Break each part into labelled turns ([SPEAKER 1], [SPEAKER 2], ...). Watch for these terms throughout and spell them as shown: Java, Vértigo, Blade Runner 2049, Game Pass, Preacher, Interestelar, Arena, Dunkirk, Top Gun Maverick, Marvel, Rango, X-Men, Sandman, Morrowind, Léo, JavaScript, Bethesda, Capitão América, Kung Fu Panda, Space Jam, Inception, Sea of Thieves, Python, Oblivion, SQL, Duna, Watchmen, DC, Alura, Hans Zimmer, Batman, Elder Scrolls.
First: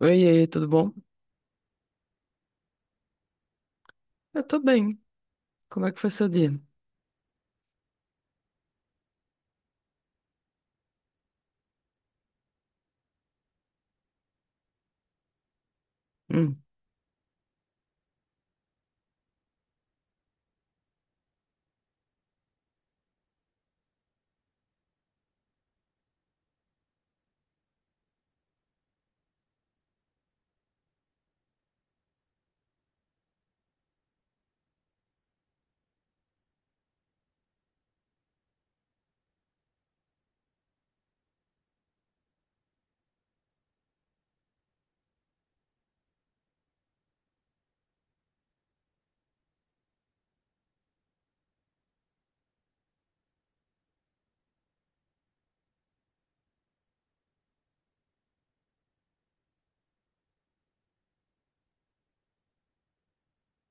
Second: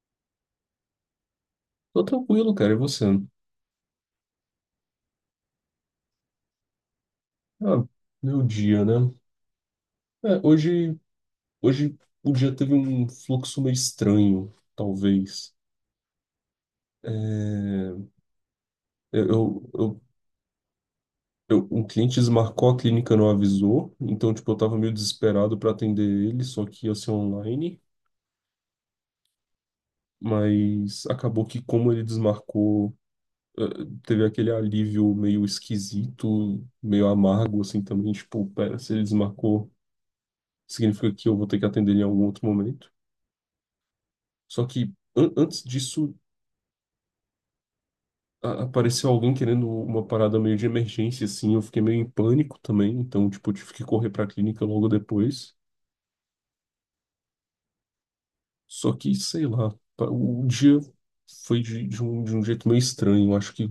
[SPEAKER 1] Oi, e aí, tudo bom?
[SPEAKER 2] Tô tranquilo, cara. E você?
[SPEAKER 1] Eu tô bem. Como é que foi seu dia?
[SPEAKER 2] Ah, meu dia, né? É, hoje, hoje o dia teve um fluxo meio estranho, talvez.
[SPEAKER 1] Hum,
[SPEAKER 2] É, eu, eu, um cliente desmarcou, a clínica não avisou, então, tipo, eu tava meio desesperado para atender ele, só que ia ser online. Mas acabou que, como ele desmarcou, eh, teve aquele alívio meio esquisito, meio amargo, assim, também. Tipo, pera, se ele desmarcou, significa que eu vou ter que atender ele em algum outro momento. Só que antes disso apareceu alguém querendo uma parada meio de emergência, assim. Eu fiquei meio em pânico também, então, tipo, eu tive que correr pra clínica logo depois. Só que, sei lá, o dia foi de um jeito meio estranho. Eu acho que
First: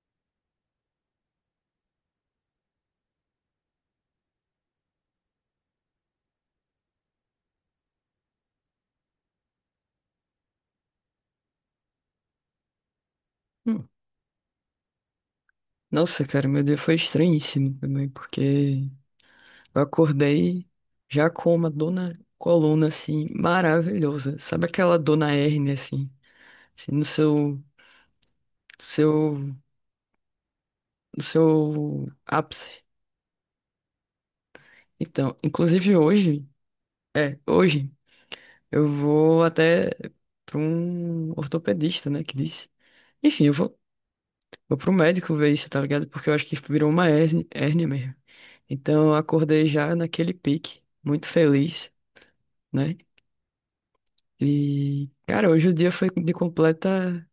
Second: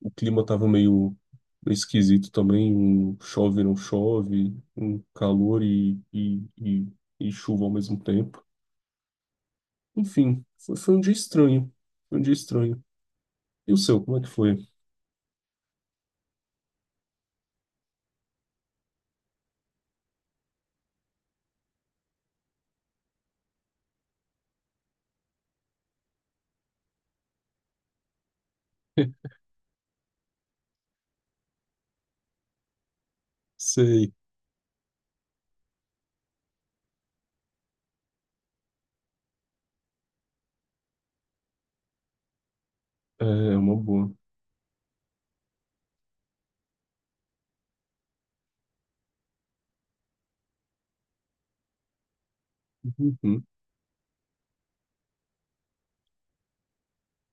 [SPEAKER 2] o clima tava meio esquisito também. Um chove, não chove, um calor e chuva ao mesmo tempo. Enfim, foi um dia estranho. Foi um dia estranho. E o
[SPEAKER 1] hum.
[SPEAKER 2] seu, como é que foi?
[SPEAKER 1] Nossa, cara, meu dia foi estranhíssimo também, porque eu acordei já com uma dona coluna, assim, maravilhosa. Sabe aquela dona hérnia, assim, no seu, no seu ápice?
[SPEAKER 2] Sei,
[SPEAKER 1] Então, inclusive hoje, eu vou até para um ortopedista, né, que disse.
[SPEAKER 2] é
[SPEAKER 1] Enfim, eu
[SPEAKER 2] é uma
[SPEAKER 1] vou
[SPEAKER 2] boa.
[SPEAKER 1] Vou pro médico ver isso, tá ligado? Porque eu acho que virou uma hérnia, hérnia mesmo. Então eu acordei já naquele pique, muito feliz, né?
[SPEAKER 2] Uhum.
[SPEAKER 1] E, cara, hoje o dia foi de completa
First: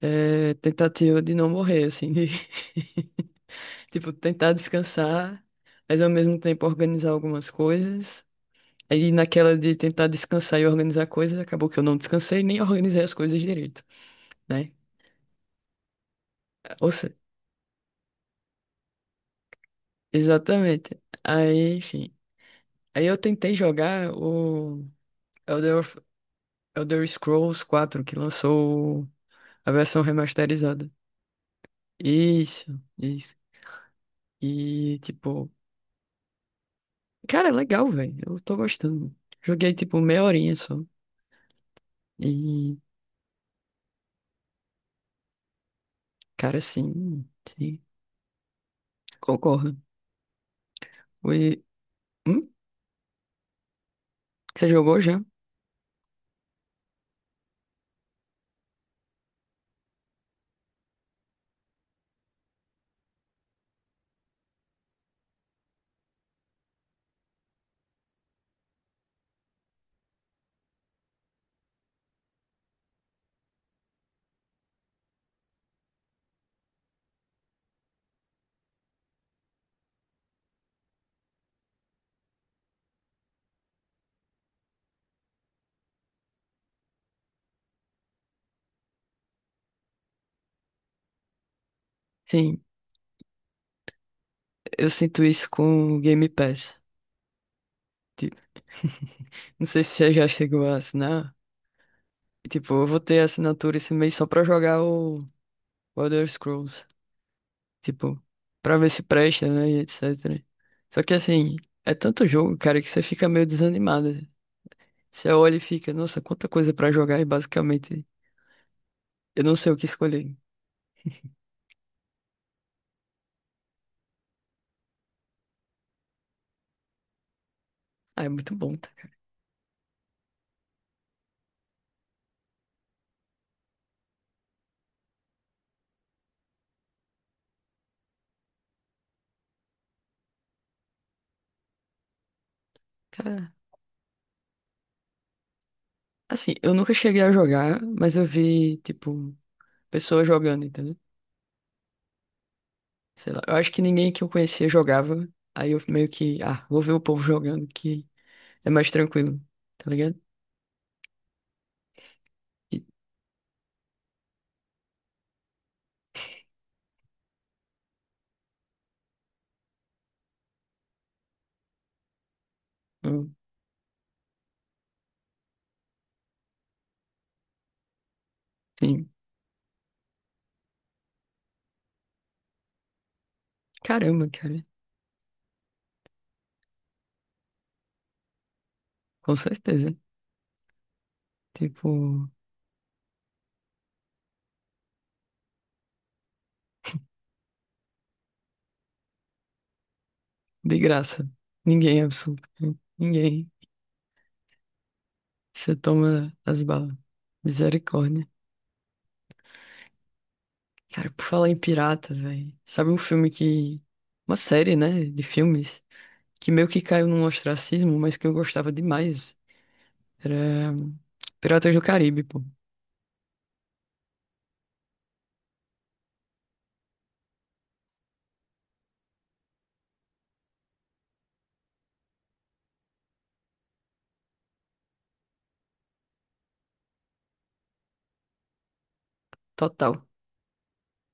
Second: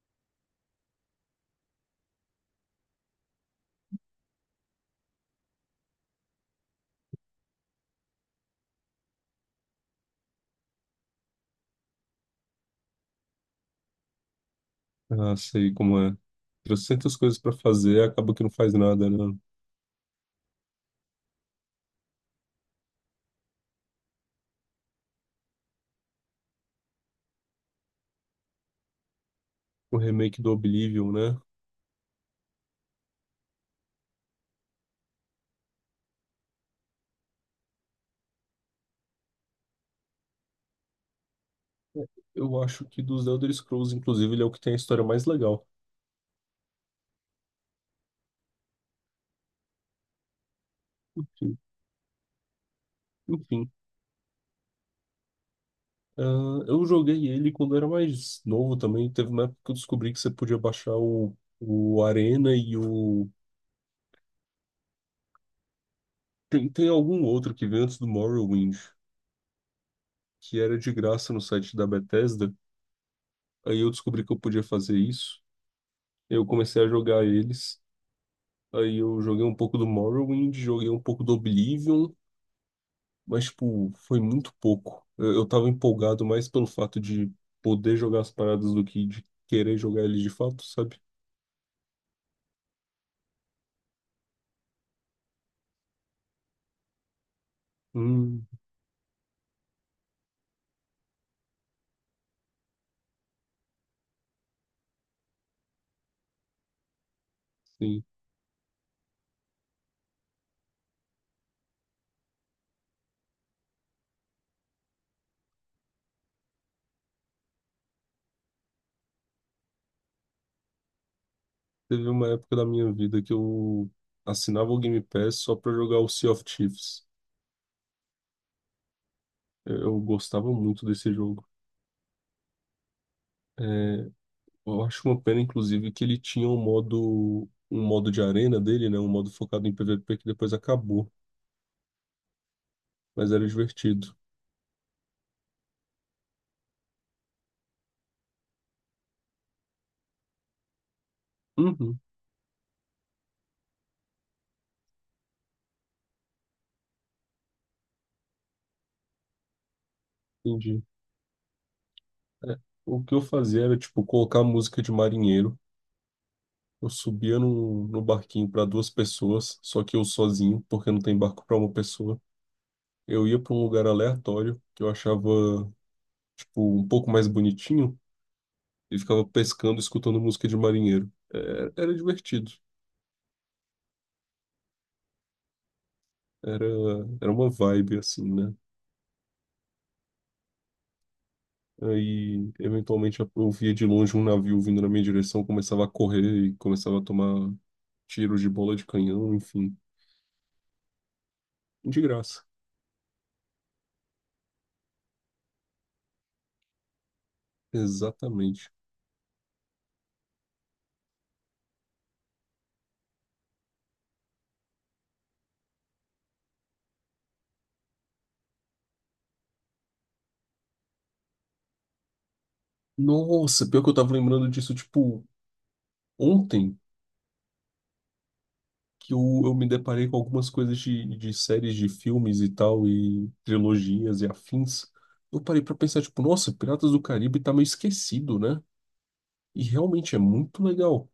[SPEAKER 1] tentativa de não morrer, assim, de tipo, tentar descansar, mas ao mesmo tempo organizar algumas coisas. Aí naquela de tentar descansar e organizar coisas, acabou que eu não descansei nem organizei as coisas direito, né?
[SPEAKER 2] Ah, sei como é.
[SPEAKER 1] Ou seja,
[SPEAKER 2] Trocentas coisas pra fazer, acaba que não faz nada, né?
[SPEAKER 1] exatamente. Aí, enfim. Aí eu tentei jogar o. Elder, of- Elder Scrolls 4 que lançou a
[SPEAKER 2] O
[SPEAKER 1] versão
[SPEAKER 2] remake do
[SPEAKER 1] remasterizada.
[SPEAKER 2] Oblivion, né?
[SPEAKER 1] Isso, isso. E, tipo, cara, é legal, velho. Eu tô gostando. Joguei, tipo, meia horinha só.
[SPEAKER 2] É, Eu
[SPEAKER 1] E,
[SPEAKER 2] acho que dos Elder Scrolls, inclusive, ele é o que tem a história mais legal.
[SPEAKER 1] cara, sim, sim. Concordo.
[SPEAKER 2] Enfim,
[SPEAKER 1] E, hum?
[SPEAKER 2] enfim.
[SPEAKER 1] Você jogou já?
[SPEAKER 2] Ah, eu joguei ele quando eu era mais novo também. Teve uma época que eu descobri que você podia baixar o Arena e o. Tem algum outro que veio antes do Morrowind, que era de graça no site da Bethesda. Aí eu descobri que eu podia fazer isso. Eu comecei a jogar eles. Aí eu joguei um pouco do Morrowind, joguei um pouco do Oblivion, mas, tipo, foi muito pouco. Eu tava empolgado mais pelo fato de poder jogar as paradas do que de querer jogar ele de fato, sabe?
[SPEAKER 1] Sim, eu sinto isso com o Game Pass. Tipo,
[SPEAKER 2] Hum,
[SPEAKER 1] não sei se você já chegou a assinar. E, tipo, eu vou ter assinatura esse mês só pra jogar o Elder Scrolls.
[SPEAKER 2] sim.
[SPEAKER 1] Tipo, pra ver se presta, né? E etc. Só que assim, é tanto jogo, cara, que você fica meio desanimado. Você olha e fica, nossa, quanta coisa pra jogar e basicamente eu não sei o que escolher.
[SPEAKER 2] Teve uma época da minha vida que eu assinava o Game Pass só pra jogar o Sea of Thieves.
[SPEAKER 1] Ah, é muito bom, tá?
[SPEAKER 2] Eu gostava muito desse jogo. É, eu acho uma pena, inclusive, que ele tinha um modo de arena dele, né? Um modo focado em PVP que depois acabou, mas era
[SPEAKER 1] Cara,
[SPEAKER 2] divertido.
[SPEAKER 1] assim, eu nunca cheguei a jogar, mas eu vi, tipo, pessoas jogando, entendeu?
[SPEAKER 2] Uhum.
[SPEAKER 1] Sei lá, eu acho que ninguém que eu conhecia jogava. Aí eu meio que, ah, vou ver o povo jogando que é mais tranquilo, tá ligado?
[SPEAKER 2] Entendi. É,
[SPEAKER 1] E,
[SPEAKER 2] O que eu fazia era, tipo, colocar música de marinheiro. Eu subia no barquinho para duas pessoas, só que eu sozinho, porque não tem barco para uma pessoa. Eu
[SPEAKER 1] hum,
[SPEAKER 2] ia para um lugar aleatório que eu achava, tipo, um pouco mais bonitinho e
[SPEAKER 1] sim.
[SPEAKER 2] ficava pescando, escutando música de marinheiro. Era divertido.
[SPEAKER 1] Caramba, cara,
[SPEAKER 2] Era, era uma vibe, assim, né?
[SPEAKER 1] com certeza. Tipo.
[SPEAKER 2] Aí, eventualmente, eu via de longe um navio vindo na minha direção, começava a correr e começava a tomar tiros de bola de canhão, enfim,
[SPEAKER 1] De graça.
[SPEAKER 2] de
[SPEAKER 1] Ninguém,
[SPEAKER 2] graça.
[SPEAKER 1] absolutamente ninguém. Você toma as balas. Misericórdia.
[SPEAKER 2] Exatamente.
[SPEAKER 1] Cara, por falar em pirata, velho. Sabe um filme que. Uma série, né? De filmes. Que meio que caiu num ostracismo, mas que eu gostava demais. Era. Piratas do Caribe, pô.
[SPEAKER 2] Nossa, pior que eu tava lembrando disso, tipo, ontem, que eu me deparei com algumas coisas de séries de filmes e tal, e trilogias e afins. Eu parei pra pensar, tipo, nossa, Piratas do Caribe tá meio esquecido, né? E
[SPEAKER 1] Total.
[SPEAKER 2] realmente é muito legal.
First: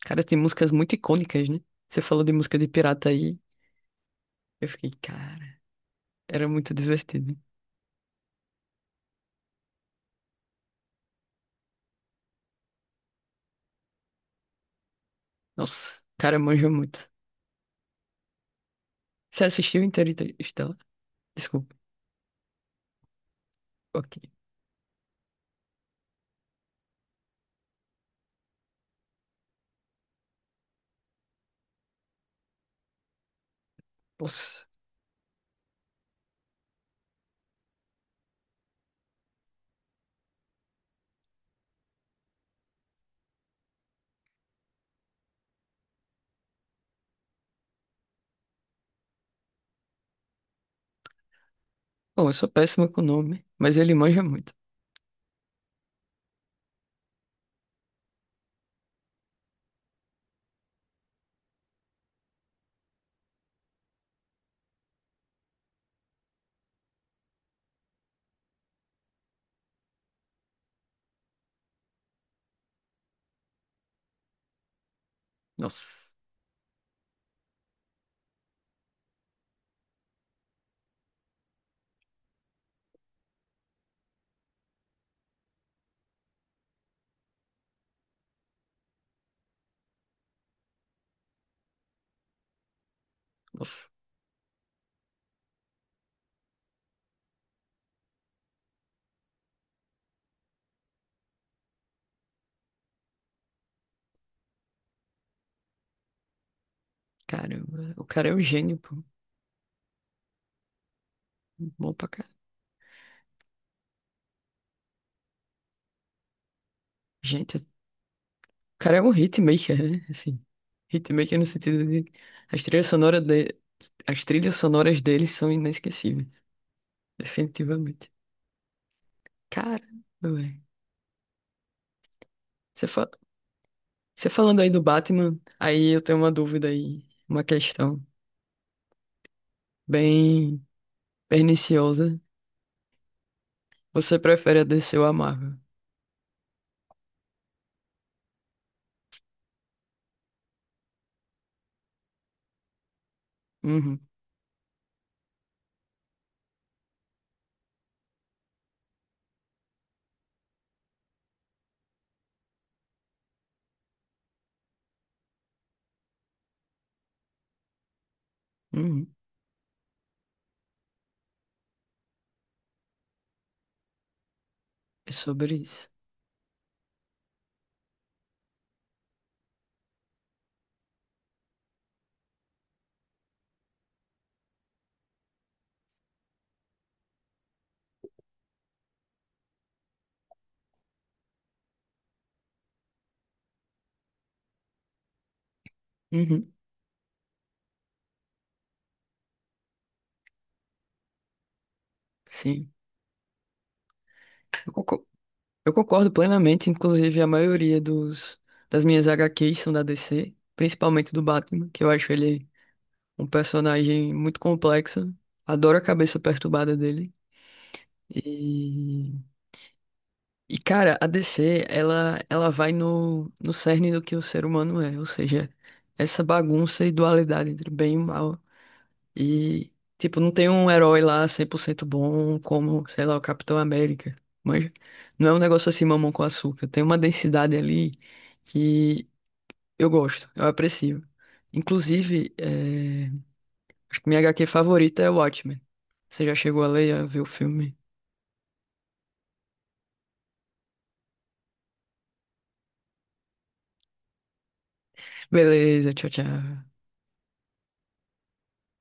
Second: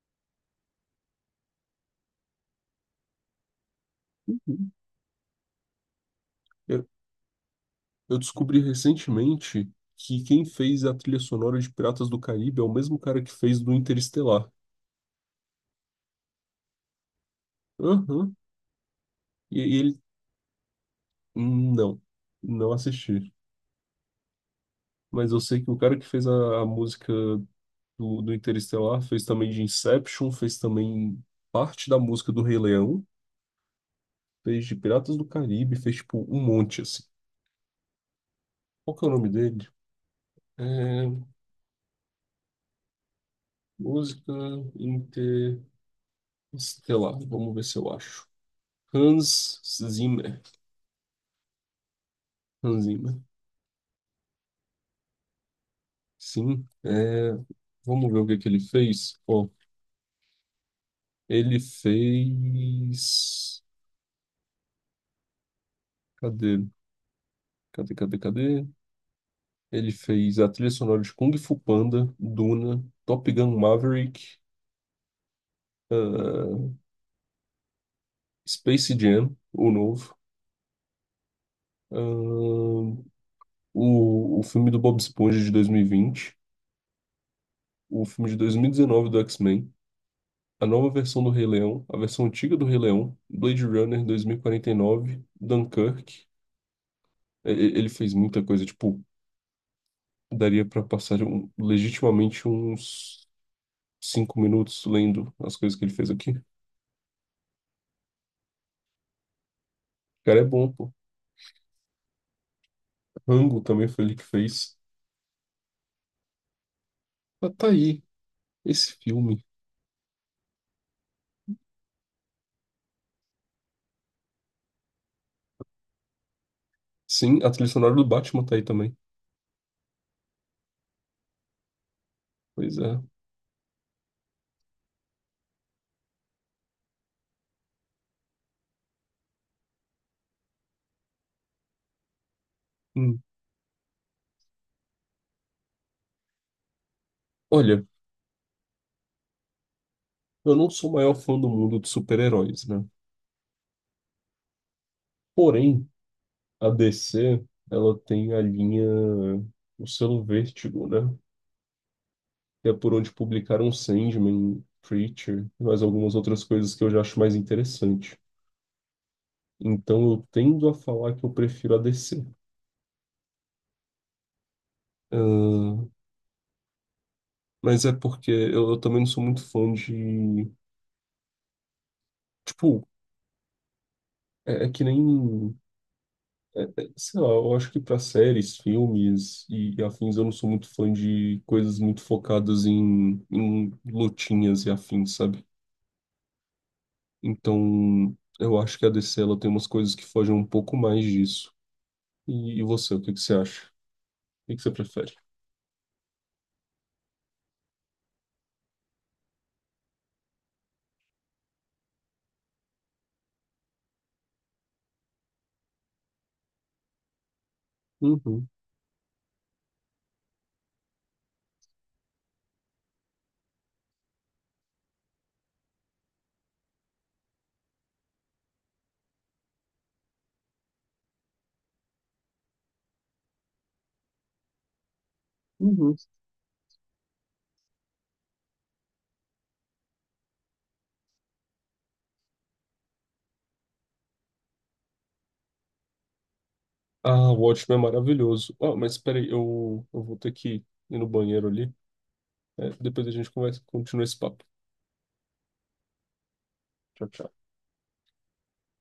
[SPEAKER 1] Cara, tem músicas muito icônicas, né? Você falou de música de pirata aí. Eu fiquei, cara. Era muito
[SPEAKER 2] Eu,
[SPEAKER 1] divertido.
[SPEAKER 2] eu descobri recentemente que quem fez a trilha sonora de Piratas do Caribe é o mesmo cara que fez do Interestelar.
[SPEAKER 1] Nossa. Cara, manja muito.
[SPEAKER 2] Aham.
[SPEAKER 1] Você
[SPEAKER 2] E
[SPEAKER 1] assistiu
[SPEAKER 2] ele.
[SPEAKER 1] Interestelar? Desculpa.
[SPEAKER 2] Não, não assisti.
[SPEAKER 1] Ok.
[SPEAKER 2] Mas eu sei que o cara que fez a música do Interestelar, fez também de Inception, fez também parte da música do Rei Leão, fez
[SPEAKER 1] Nossa.
[SPEAKER 2] de Piratas do Caribe, fez tipo um monte assim. Qual que é o nome dele? É, música Interestelar, vamos ver se eu acho. Hans Zimmer.
[SPEAKER 1] Bom, eu sou
[SPEAKER 2] Hans
[SPEAKER 1] péssimo com
[SPEAKER 2] Zimmer.
[SPEAKER 1] nome, mas ele manja muito.
[SPEAKER 2] Sim, é, vamos ver o que que ele fez. Ó, ele fez. Cadê? Cadê, cadê, cadê? Ele fez a trilha sonora de Kung Fu Panda, Duna, Top Gun Maverick,
[SPEAKER 1] Nossa,
[SPEAKER 2] ah, Space Jam, o novo, ah, o filme do Bob Esponja de 2020, o filme de 2019 do X-Men, a nova versão do Rei Leão, a versão antiga do Rei Leão, Blade
[SPEAKER 1] nossa,
[SPEAKER 2] Runner 2049, Dunkirk. Ele fez muita coisa, tipo, daria pra passar legitimamente uns 5 minutos lendo as coisas que ele fez aqui. O
[SPEAKER 1] caramba. O cara é um gênio, pô.
[SPEAKER 2] cara é bom, pô.
[SPEAKER 1] Bom pra cá.
[SPEAKER 2] Rango também foi ele que fez. Mas
[SPEAKER 1] Gente,
[SPEAKER 2] tá
[SPEAKER 1] o
[SPEAKER 2] aí,
[SPEAKER 1] cara
[SPEAKER 2] esse
[SPEAKER 1] é um
[SPEAKER 2] filme.
[SPEAKER 1] hitmaker, né? Assim, hitmaker no sentido de... As trilhas sonoras de... As trilhas sonoras dele são inesquecíveis.
[SPEAKER 2] Sim, a trilha sonora do
[SPEAKER 1] Definitivamente.
[SPEAKER 2] Batman tá aí também.
[SPEAKER 1] Cara, velho.
[SPEAKER 2] Pois
[SPEAKER 1] Você
[SPEAKER 2] é.
[SPEAKER 1] fa... Você falando aí do Batman, aí eu tenho uma dúvida aí. Uma questão bem perniciosa.
[SPEAKER 2] Hum.
[SPEAKER 1] Você prefere a DC ou a Marvel?
[SPEAKER 2] Olha, eu não sou o maior fã do mundo de super-heróis, né?
[SPEAKER 1] Uhum,
[SPEAKER 2] Porém, a DC, ela tem a linha, o selo Vértigo, né? Que é por onde publicaram Sandman, Preacher, e mais algumas outras coisas que eu já acho mais interessante.
[SPEAKER 1] uhum.
[SPEAKER 2] Então eu tendo a falar que eu prefiro a DC.
[SPEAKER 1] É sobre isso.
[SPEAKER 2] Ah, mas é porque eu também não sou muito fã de. Tipo, é que nem. Sei lá, eu acho que para séries, filmes e afins, eu não sou muito fã de coisas muito focadas em lutinhas e afins, sabe?
[SPEAKER 1] Uhum.
[SPEAKER 2] Então, eu acho que a DC ela tem umas coisas que fogem um pouco mais disso. E
[SPEAKER 1] Sim,
[SPEAKER 2] você, o que que você acha? O que que você
[SPEAKER 1] eu concor-
[SPEAKER 2] prefere?
[SPEAKER 1] eu concordo plenamente, inclusive a maioria dos, das minhas HQs são da DC, principalmente do Batman, que eu acho ele um personagem muito complexo, adoro a cabeça perturbada dele.
[SPEAKER 2] Uhum,
[SPEAKER 1] E, cara, a DC, ela vai no cerne do que o ser humano é, ou seja, essa bagunça e dualidade entre bem e mal. E, tipo, não tem um herói lá 100% bom como, sei lá, o Capitão América. Mas não é um negócio assim,
[SPEAKER 2] uhum.
[SPEAKER 1] mamão com açúcar. Tem uma densidade ali que eu gosto, eu aprecio. Inclusive, é, acho que minha HQ favorita é Watchmen. Você já chegou a ler, a ver o
[SPEAKER 2] Ah, o
[SPEAKER 1] filme?
[SPEAKER 2] Watchmen é maravilhoso. Ah, mas peraí, eu vou ter que ir no banheiro ali. Depois a gente conversa, continua esse papo.
[SPEAKER 1] Beleza, tchau, tchau.
[SPEAKER 2] Tchau, tchau.